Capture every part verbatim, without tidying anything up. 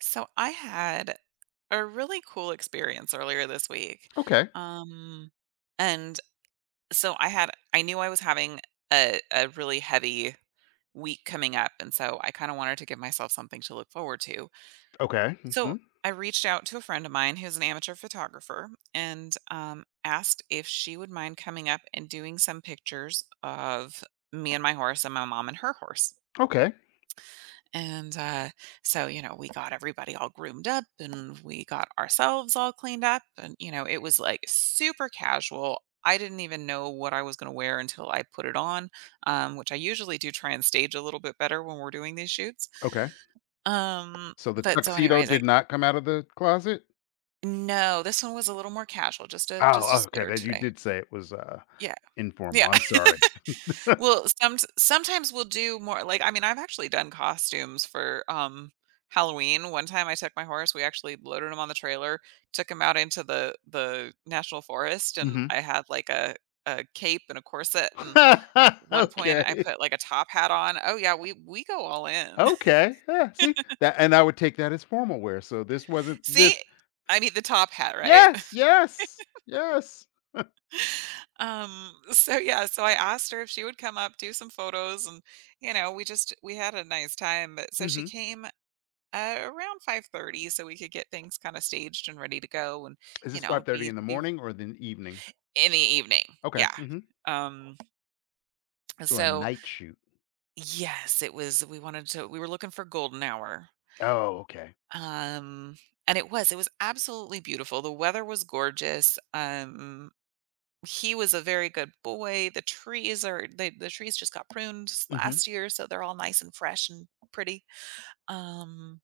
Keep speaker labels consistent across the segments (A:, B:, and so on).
A: So I had a really cool experience earlier this week.
B: Okay.
A: Um and so I had I knew I was having a a really heavy week coming up, and so I kind of wanted to give myself something to look forward to.
B: Okay.
A: So
B: Mhm.
A: I reached out to a friend of mine who's an amateur photographer and um asked if she would mind coming up and doing some pictures of me and my horse and my mom and her horse.
B: Okay.
A: And uh, so, you know, we got everybody all groomed up and we got ourselves all cleaned up. And, you know, it was like super casual. I didn't even know what I was going to wear until I put it on, um, which I usually do try and stage a little bit better when we're doing these shoots.
B: Okay.
A: Um,
B: So the
A: but so,
B: tuxedo
A: anyways, I
B: did not come out of the closet?
A: no, this one was a little more casual, just a just a
B: Oh, okay,
A: sweater
B: then you
A: today.
B: did say it was, uh,
A: Yeah, yeah.
B: informal, I'm sorry.
A: Well, some sometimes we'll do more like, I mean, I've actually done costumes for, um, Halloween. One time I took my horse, we actually loaded him on the trailer, took him out into the the national forest, and
B: Mhm.
A: I had, like, a a cape and a corset, and at one point, I
B: Okay.
A: put, like, a top hat on. Oh, yeah, we we go all in.
B: Okay, yeah, see? That and I would take that as formal wear, so this wasn't this
A: See? I mean, the top hat, right?
B: Yes, yes, yes.
A: Um, so, yeah, so I asked her if she would come up, do some photos, and, you know, we just we had a nice time, but so she
B: Mhm.
A: came uh, around five thirty so we could get things kinda staged and ready to go and,
B: Is
A: you
B: this
A: know,
B: five thirty
A: be
B: in the
A: be
B: morning or the evening?
A: in the evening.
B: Okay,
A: Yeah.
B: mhm.
A: Um,
B: So a
A: so
B: night shoot.
A: yes, it was we wanted to we were looking for golden hour.
B: Oh, okay.
A: Um, and it was it was absolutely beautiful. The weather was gorgeous. Um, he was a very good boy. The trees are the the trees just got pruned
B: Mhm,
A: last year, so they're all nice and fresh and pretty. Um,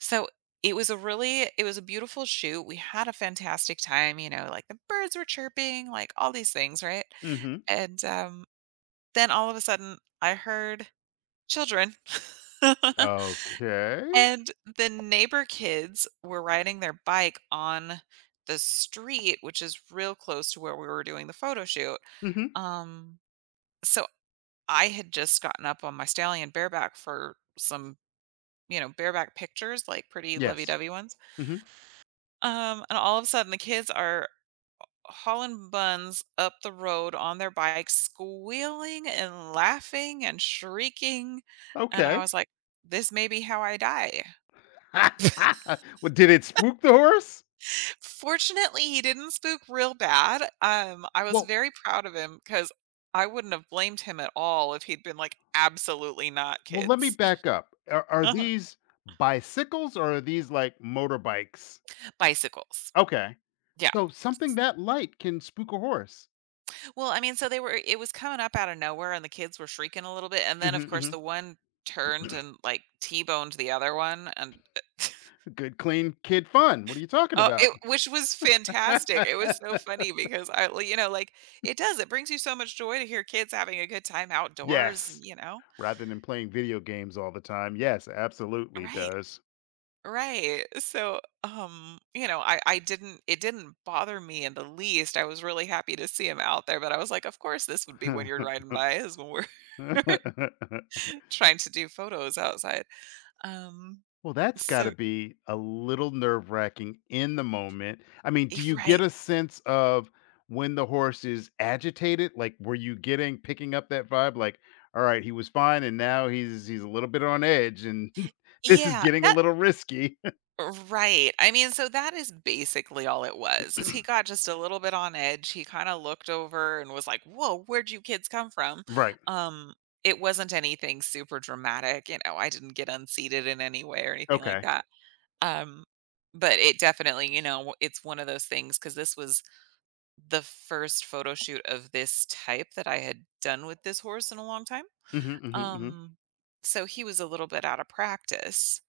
A: so it was a really it was a beautiful shoot. We had a fantastic time, you know, like the birds were chirping, like all these things, right?
B: mhm.
A: And um Then all of a sudden I heard children.
B: Okay.
A: And the neighbor kids were riding their bike on the street, which is real close to where we were doing the photo shoot.
B: Mhm.
A: Um so I had just gotten up on my stallion bareback for some, you know, bareback pictures, like pretty
B: Yes.
A: lovey-dovey ones.
B: Mhm.
A: Um, and all of a sudden, the kids are hauling buns up the road on their bikes, squealing and laughing and shrieking. And I
B: Okay.
A: was like, this may be how I die.
B: Well, did it spook the horse?
A: Fortunately, he didn't spook real bad. Um, I was
B: Well
A: very proud of him, because I wouldn't have blamed him at all if he'd been like, absolutely not,
B: well, let me
A: kids.
B: back up. Are are these bicycles or are these like motorbikes?
A: Bicycles.
B: Okay.
A: Yeah.
B: So something that light can spook a horse.
A: Well, I mean, so they were it was coming up out of nowhere and the kids were shrieking a little bit, and then of
B: Mhm,
A: course the
B: mhm.
A: one turned and like T-boned the other one, and
B: Good, clean kid fun. What are you talking
A: oh, it
B: about?
A: which was fantastic. It was so funny because I well, you know, like it does it brings you so much joy to hear kids having a good time outdoors, and,
B: Yes.
A: you know.
B: Rather than playing video games all the time. Yes, absolutely
A: Right.
B: does.
A: Right. So, um, you know, I I didn't it didn't bother me in the least. I was really happy to see him out there, but I was like, of course this would be when you're riding by is when we're trying to do photos outside. Um
B: Well, that's gotta
A: So
B: be a little nerve-wracking in the moment. I mean,
A: eh,
B: do you get
A: right.
B: a sense of when the horse is agitated? Like, were you getting picking up that vibe? Like, all right, he was fine, and now he's he's a little bit on edge, and this is
A: Yeah,
B: getting a
A: that
B: little risky.
A: Right. I mean, so that is basically all it was, is he got just a little bit on edge. He kinda looked over and was like, "Whoa, where'd you kids come from?"
B: Right.
A: Um, it wasn't anything super dramatic, you know, I didn't get unseated in any way or anything like
B: Okay.
A: that. Um, but it definitely, you know, it's one of those things because this was the first photo shoot of this type that I had done with this horse in a long time.
B: Mhm, mhm, mhm.
A: Um, so he was a little bit out of practice.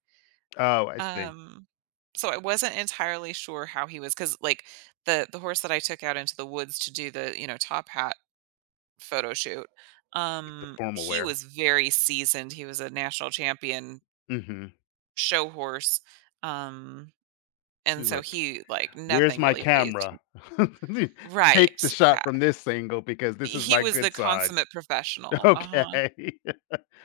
B: Oh, I see.
A: Um, so I wasn't entirely sure how he was, because like, the the horse that I took out into the woods to do the, you know, top hat photo shoot,
B: The
A: um,
B: formal
A: he
B: wear.
A: was very seasoned. He was a national champion
B: Mhm.
A: show horse, um, and
B: He's
A: so
B: like,
A: he like,
B: "Where's
A: nothing
B: my
A: really fazed him.
B: camera? Take the
A: Right,
B: shot
A: yeah.
B: from this angle because this is
A: He
B: my
A: was the
B: good side."
A: consummate professional. Uh-huh.
B: Okay.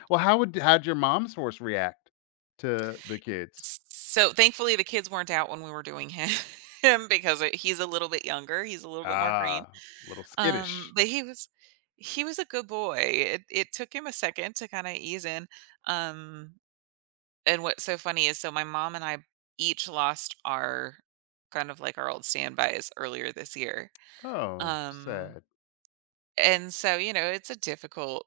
B: Well, how would how'd your mom's horse react to the kids?
A: So thankfully, the kids weren't out when we were doing him him because, uh, he's a little bit younger, he's a little bit more green.
B: Ah, a little
A: Um,
B: skittish.
A: but he was he was a good boy. It it took him a second to kinda ease in. Um, and what's so funny is so my mom and I each lost our kind of like our old standbys earlier this year.
B: Oh,
A: Um,
B: sad.
A: and so, you know, it's a difficult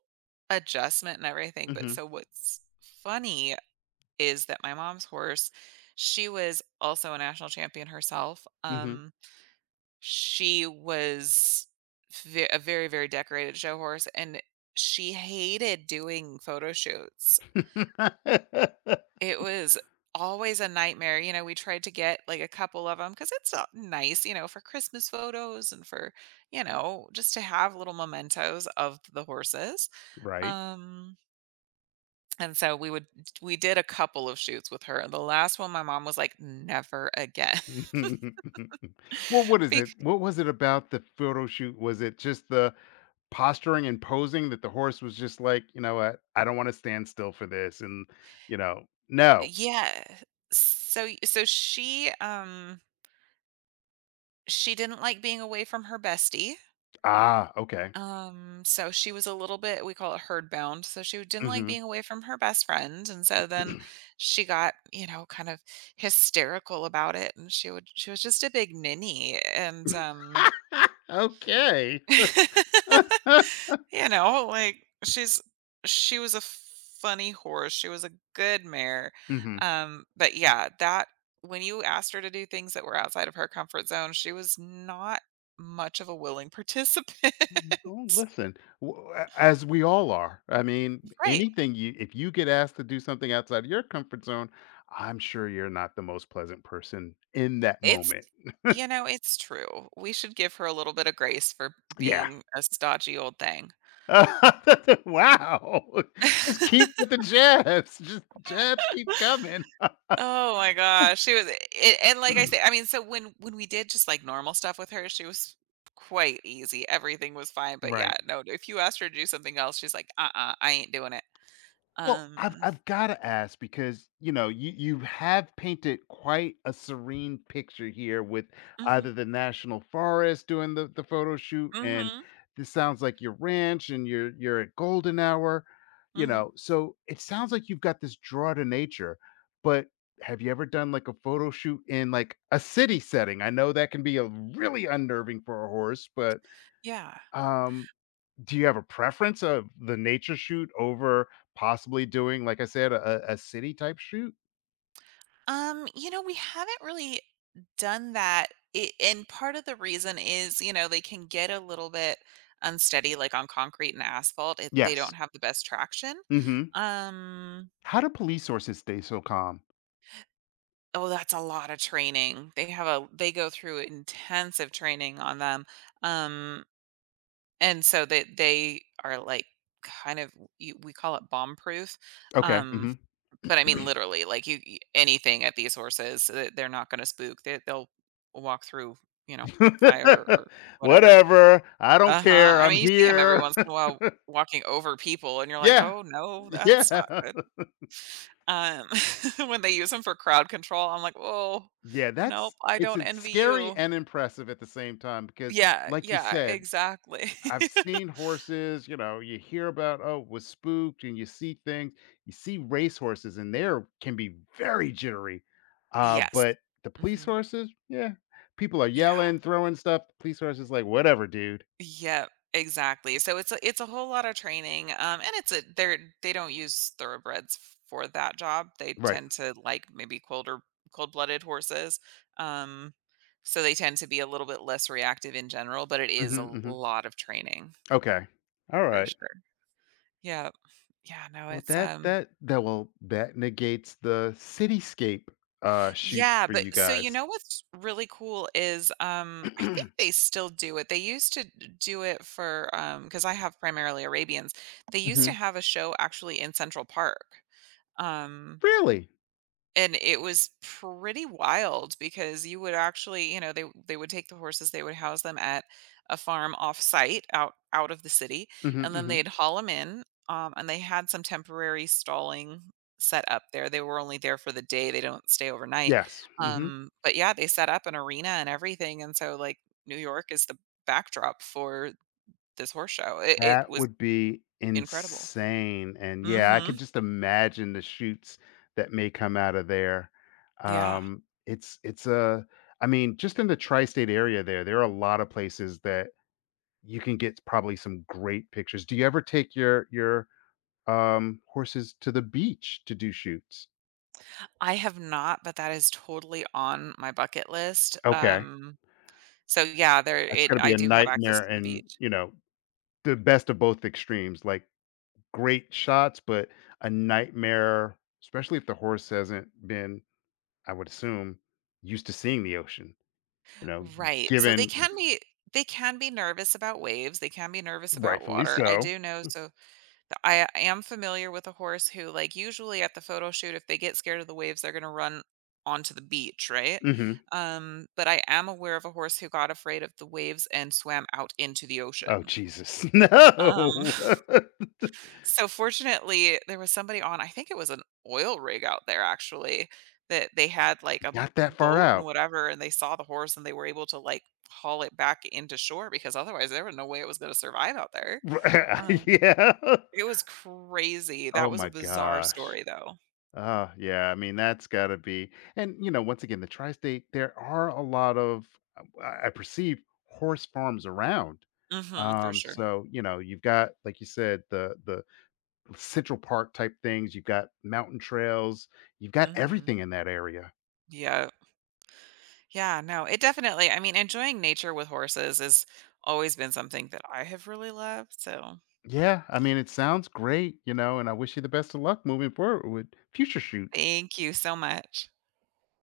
A: adjustment and everything, but
B: Mhm,
A: so what's funny is that my mom's horse, she was also a national champion herself.
B: mhm.
A: Um she was ve a very, very decorated show horse, and she hated doing photo shoots. It was always a nightmare, you know, we tried to get, like, a couple of them because it's, uh, nice, you know, for Christmas photos and for, you know, just to have little mementos of the horses,
B: Right.
A: um, and so we would we did a couple of shoots with her. The last one, my mom was like, "Never again."
B: Well, what is
A: Bec
B: it? What was it about the photo shoot? Was it just the posturing and posing that the horse was just like, "You know what? I don't wanna stand still for this," and, you know, "No."
A: Yeah. So so she, um she didn't like being away from her bestie,
B: Ah, okay.
A: um, so she was a little bit we call it herd bound, so she didn't like
B: Mhm.
A: being away from her best friend, and so then she got, you know, kind of hysterical about it, and she would she was just a big ninny, and, um
B: Okay.
A: you know, like she's she was a funny horse. She was a good mare.
B: Mhm.
A: Um, but yeah, that When you asked her to do things that were outside of her comfort zone, she was not much of a willing participant.
B: Mhm. Well, listen, w- a- as we all are. I mean,
A: Right.
B: anything you if you get asked to do something outside of your comfort zone, I'm sure you're not the most pleasant person in that
A: It's
B: moment.
A: You know, it's true. We should give her a little bit of grace for
B: Yeah.
A: being a stodgy old thing.
B: Wow. Just keep with the jabs. Just jabs keep coming.
A: Oh my gosh, she was it, and like I say, I mean, so when when we did just like normal stuff with her, she was quite easy. Everything was fine, but yeah,
B: Right.
A: no, if you asked her to do something else, she's like, "Uh-uh, I ain't doing it."
B: Well, I've
A: Um,
B: I've gotta ask because, you know, you you have painted quite a serene picture here with
A: mhm,
B: either the national forest doing the the photo shoot, and
A: mhm,
B: this sounds like your ranch and you're you're at golden hour, you
A: mhm,
B: know, so it sounds like you've got this draw to nature, but have you ever done, like, a photo shoot in, like, a city setting? I know that can be a really unnerving for a horse, but,
A: yeah.
B: um, do you have a preference of the nature shoot over possibly doing, like I said, a a city type shoot?
A: Um, you know, we haven't really done that, it, and part of the reason is, you know, they can get a little bit unsteady, like on concrete and asphalt. If they don't
B: Yes.
A: have the best traction,
B: Mhm.
A: um,
B: How do police sources stay so calm?
A: oh, that's a lot of training. They have a They go through intensive training on them. Um, and so they they are like kind of you, we call it bomb proof.
B: Okay,
A: Um,
B: mhm.
A: but I mean literally like you you- anything at these horses, so that they're not going to spook. They they'll walk through, you know, fire or whatever.
B: "Whatever, I don't
A: Uh-huh.
B: care,
A: I
B: I'm
A: mean, you see them every
B: here."
A: once in a while walking over people and you're like,
B: Yeah,
A: "Oh no, that's not
B: yeah.
A: good." Um, when they use them for crowd control, I'm like, "Oh,
B: Yeah,
A: nope,
B: that's
A: I
B: it's
A: don't
B: it's
A: envy
B: scary
A: you."
B: and impressive at the same time because,
A: Yeah,
B: like you
A: yeah,
B: said,
A: exactly.
B: I've seen horses, you know, you hear about, oh, was spooked, and you see things. You see race horses, and they can be very jittery. Uh,
A: Yes.
B: but the police
A: Mhm.
B: horses, yeah, people are
A: Yeah.
B: yelling, throwing stuff. The police horses, like, whatever, dude.
A: Yep, exactly. So it's a it's a whole lot of training, um, and it's a they're they don't use thoroughbreds for that job. They
B: Right.
A: tend to like maybe colder cold-blooded horses, um, so they tend to be a little bit less reactive in general, but it is a
B: hmm hmm
A: lot of training
B: Okay. All
A: for
B: right.
A: sure. Yeah. Yeah, no,
B: Well,
A: it's,
B: that
A: um
B: that that will that negates the cityscape uh shoots
A: yeah,
B: for
A: but
B: you
A: so you
B: guys.
A: know what's really cool is um I think they still do it. They used to d- do it for um because I have primarily Arabians. They used
B: Hmm.
A: to have a show actually in Central Park. Um
B: Really?
A: and it was pretty wild because you would actually, you know, they they would take the horses, they would house them at a farm off site out out of the city,
B: Hmm.
A: and then
B: Hmm.
A: they'd haul them in, um, and they had some temporary stalling set up there. They were only there for the day, they don't stay overnight,
B: Yes. Hmm.
A: um, but yeah, they set up an arena and everything, and so like New York is the backdrop for this horse show. It, it
B: That
A: was
B: would be
A: incredible.
B: insane, and yeah, I
A: Hmm.
B: could just imagine the shoots that may come out of there.
A: Yeah.
B: Um, it's it's a, I mean, just in the tri-state area there, there are a lot of places that you can get probably some great pictures. Do you ever take your your, um, horses to the beach to do shoots?
A: I have not, but that is totally on my bucket list.
B: Okay,
A: Um, so yeah, there
B: that's
A: it
B: gonna
A: I
B: be a
A: do have access
B: nightmare
A: to the
B: and,
A: beach.
B: you know, the best of both extremes, like, great shots, but a nightmare, especially if the horse hasn't been, I would assume, used to seeing the ocean, you know,
A: Right. So they
B: given,
A: can be they can be nervous about waves. They can be nervous about
B: rightfully
A: water. I
B: so.
A: do know, so th- I am familiar with a horse who like usually at the photo shoot if they get scared of the waves they're going to run onto the beach, right?
B: Mhm.
A: Um, but I am aware of a horse who got afraid of the waves and swam out into the
B: Oh,
A: ocean.
B: Jesus. No.
A: Um So fortunately, there was somebody on, I think it was an oil rig out there actually, that they had like a
B: Not that far
A: boat and
B: out.
A: whatever, and they saw the horse and they were able to like haul it back into shore because otherwise there was no way it was going to survive out there. Um,
B: Yeah.
A: it was crazy. That
B: Oh
A: was a
B: my
A: bizarre
B: gosh.
A: story though.
B: Oh yeah, I mean, that's gotta be and, you know, once again, the tri-state, there are a lot of, uh, I I perceive horse farms around.
A: Hmm, for
B: Um,
A: sure.
B: so, you know, you've got, like you said, the the Central Park type things, you've got mountain trails, you've got
A: Hmm.
B: everything in that area.
A: Yeah. Yeah. No, it definitely, I mean, enjoying nature with horses has always been something that I have really loved. So
B: Yeah, I mean, it sounds great, you know, and I wish you the best of luck moving forward with future shoots.
A: thank you so much.